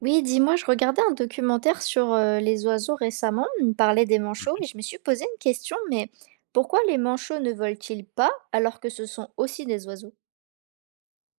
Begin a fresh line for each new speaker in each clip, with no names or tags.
Oui, dis-moi, je regardais un documentaire sur les oiseaux récemment, on parlait des manchots, et je me suis posé une question, mais pourquoi les manchots ne volent-ils pas alors que ce sont aussi des oiseaux?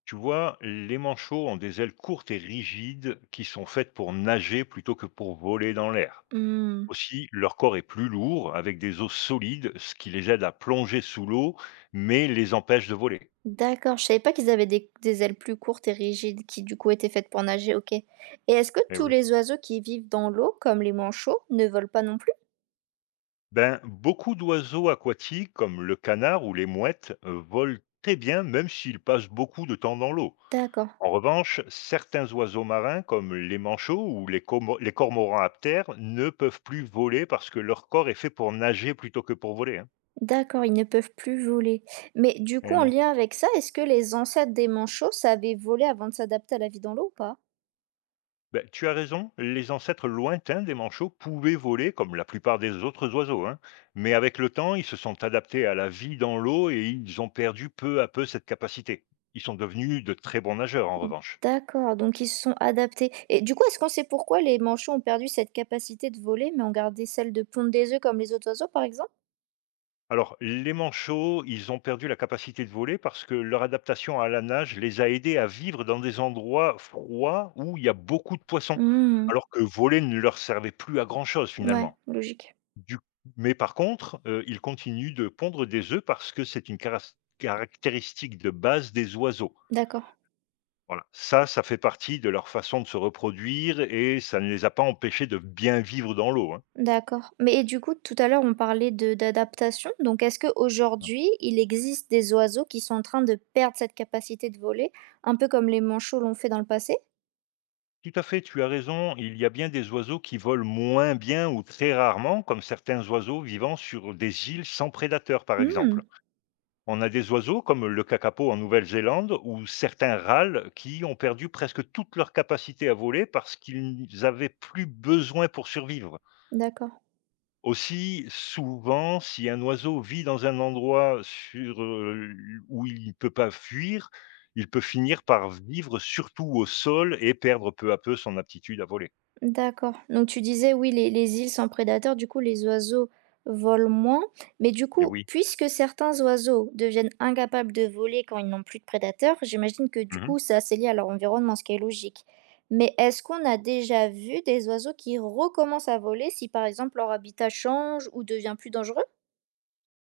Tu vois, les manchots ont des ailes courtes et rigides qui sont faites pour nager plutôt que pour voler dans l'air.
Hmm,
Aussi, leur corps est plus lourd, avec des os solides, ce qui les aide à plonger sous l'eau, mais les empêche de voler.
d'accord, je savais pas qu'ils avaient des ailes plus courtes et rigides qui du coup étaient faites pour nager, ok. Et est-ce que
Eh
tous
oui.
les oiseaux qui vivent dans l'eau, comme les manchots, ne volent pas non plus?
Ben, beaucoup d'oiseaux aquatiques, comme le canard ou les mouettes, volent très bien, même s'ils passent beaucoup de temps dans l'eau.
D'accord,
En revanche, certains oiseaux marins, comme les manchots ou les, les cormorans à terre, ne peuvent plus voler parce que leur corps est fait pour nager plutôt que pour voler, hein.
d'accord, ils ne peuvent plus voler. Mais du coup,
Eh
en
non.
lien avec ça, est-ce que les ancêtres des manchots savaient voler avant de s'adapter à la vie dans l'eau ou pas?
Ben tu as raison, les ancêtres lointains des manchots pouvaient voler comme la plupart des autres oiseaux, hein. Mais avec le temps, ils se sont adaptés à la vie dans l'eau et ils ont perdu peu à peu cette capacité. Ils sont devenus de très bons nageurs en revanche.
D'accord, donc ils se sont adaptés et du coup, est-ce qu'on sait pourquoi les manchots ont perdu cette capacité de voler, mais ont gardé celle de pondre des œufs comme les autres oiseaux, par exemple?
Alors, les manchots, ils ont perdu la capacité de voler parce que leur adaptation à la nage les a aidés à vivre dans des endroits froids où il y a beaucoup de poissons,
Mmh,
alors que voler ne leur servait plus à grand-chose
ouais,
finalement.
logique.
Du Mais par contre, ils continuent de pondre des œufs parce que c'est une caras caractéristique de base des oiseaux.
D'accord,
Voilà, ça fait partie de leur façon de se reproduire et ça ne les a pas empêchés de bien vivre dans l'eau, hein.
d'accord. Mais et du coup, tout à l'heure, on parlait de d'adaptation, donc est-ce
Mmh.
qu'aujourd'hui, il existe des oiseaux qui sont en train de perdre cette capacité de voler, un peu comme les manchots l'ont fait dans le passé?
Tout à fait, tu as raison, il y a bien des oiseaux qui volent moins bien ou très rarement, comme certains oiseaux vivant sur des îles sans prédateurs, par
Mmh,
exemple. On a des oiseaux comme le kakapo en Nouvelle-Zélande ou certains râles qui ont perdu presque toute leur capacité à voler parce qu'ils n'avaient plus besoin pour survivre.
d'accord.
Aussi, souvent, si un oiseau vit dans un endroit sur, où il ne peut pas fuir, il peut finir par vivre surtout au sol et perdre peu à peu son aptitude à voler.
D'accord. Donc tu disais, oui, les îles sans prédateurs, du coup, les oiseaux volent moins. Mais du
Mais
coup,
oui.
puisque certains oiseaux deviennent incapables de voler quand ils n'ont plus de prédateurs, j'imagine que du coup, c'est assez lié à leur environnement, ce qui est logique. Mais est-ce qu'on a déjà vu des oiseaux qui recommencent à voler si, par exemple, leur habitat change ou devient plus dangereux?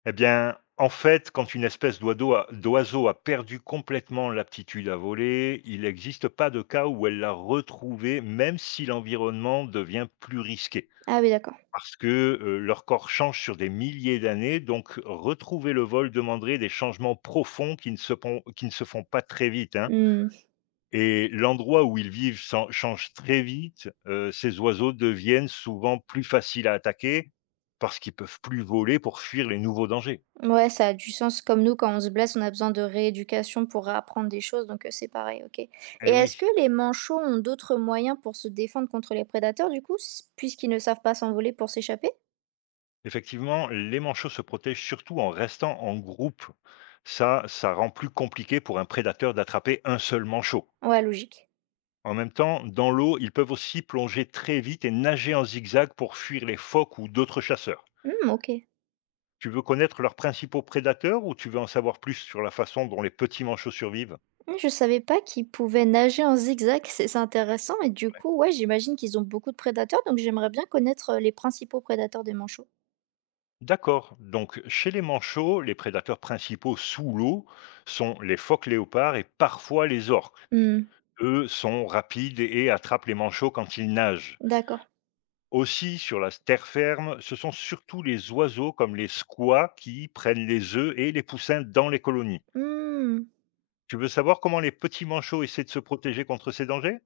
Eh bien, en fait, quand une espèce d'oiseau a perdu complètement l'aptitude à voler, il n'existe pas de cas où elle l'a retrouvée, même si l'environnement devient plus risqué.
Ah oui, d'accord.
Parce que leur corps change sur des milliers d'années, donc retrouver le vol demanderait des changements profonds qui ne se, pon- qui ne se font pas très vite, hein.
Mmh.
Et l'endroit où ils vivent change très vite. Ces oiseaux deviennent souvent plus faciles à attaquer parce qu'ils peuvent plus voler pour fuir les nouveaux dangers.
Ouais, ça a du sens. Comme nous, quand on se blesse, on a besoin de rééducation pour apprendre des choses, donc c'est pareil, OK. Et
Eh
est-ce
oui.
que les manchots ont d'autres moyens pour se défendre contre les prédateurs du coup, s puisqu'ils ne savent pas s'envoler pour s'échapper?
Effectivement, les manchots se protègent surtout en restant en groupe. Ça rend plus compliqué pour un prédateur d'attraper un seul manchot.
Ouais, logique.
En même temps, dans l'eau, ils peuvent aussi plonger très vite et nager en zigzag pour fuir les phoques ou d'autres chasseurs.
Mmh, OK.
Tu veux connaître leurs principaux prédateurs ou tu veux en savoir plus sur la façon dont les petits manchots survivent?
Mmh, je savais pas qu'ils pouvaient nager en zigzag, c'est intéressant et du coup, ouais, j'imagine qu'ils ont beaucoup de prédateurs, donc j'aimerais bien connaître, les principaux prédateurs des manchots.
D'accord, donc chez les manchots, les prédateurs principaux sous l'eau sont les phoques léopards et parfois les orques.
Mmh,
Eux sont rapides et attrapent les manchots quand ils nagent.
d'accord.
Aussi, sur la terre ferme, ce sont surtout les oiseaux comme les squats qui prennent les œufs et les poussins dans les colonies.
Mmh.
Tu veux savoir comment les petits manchots essaient de se protéger contre ces dangers?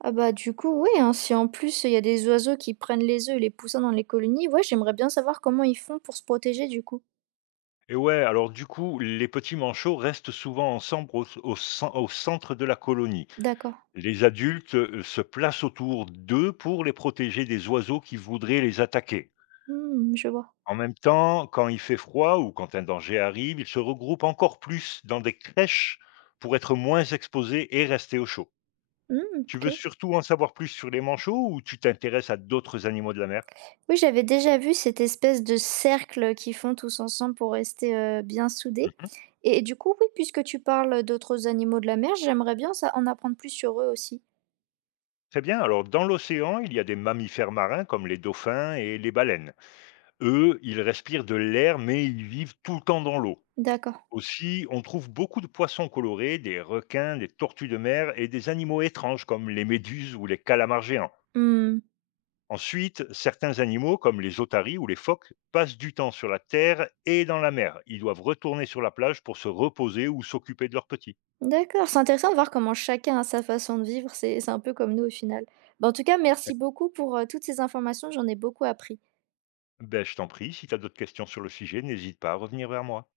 Ah bah du coup, oui hein, si en plus il y a des oiseaux qui prennent les œufs et les poussins dans les colonies, ouais, j'aimerais bien savoir comment ils font pour se protéger du coup.
Et ouais, alors du coup, les petits manchots restent souvent ensemble au centre de la colonie.
D'accord.
Les adultes se placent autour d'eux pour les protéger des oiseaux qui voudraient les attaquer.
Hmm, je vois.
En même temps, quand il fait froid ou quand un danger arrive, ils se regroupent encore plus dans des crèches pour être moins exposés et rester au chaud.
Hmm,
Tu veux
ok.
surtout en savoir plus sur les manchots ou tu t'intéresses à d'autres animaux de la mer?
Oui, j'avais déjà vu cette espèce de cercle qu'ils font tous ensemble pour rester bien soudés.
Mmh.
Et du coup, oui, puisque tu parles d'autres animaux de la mer, j'aimerais bien ça, en apprendre plus sur eux aussi.
Très bien, alors dans l'océan, il y a des mammifères marins comme les dauphins et les baleines. Eux, ils respirent de l'air, mais ils vivent tout le temps dans l'eau.
D'accord.
Aussi, on trouve beaucoup de poissons colorés, des requins, des tortues de mer et des animaux étranges comme les méduses ou les calamars géants.
Hmm,
Ensuite, certains animaux comme les otaries ou les phoques passent du temps sur la terre et dans la mer. Ils doivent retourner sur la plage pour se reposer ou s'occuper de leurs petits.
d'accord. C'est intéressant de voir comment chacun a sa façon de vivre. C'est un peu comme nous au final. Bah, en tout cas, merci beaucoup pour toutes ces informations. J'en ai beaucoup appris.
Ben, je t'en prie, si tu as d'autres questions sur le sujet, n'hésite pas à revenir vers moi.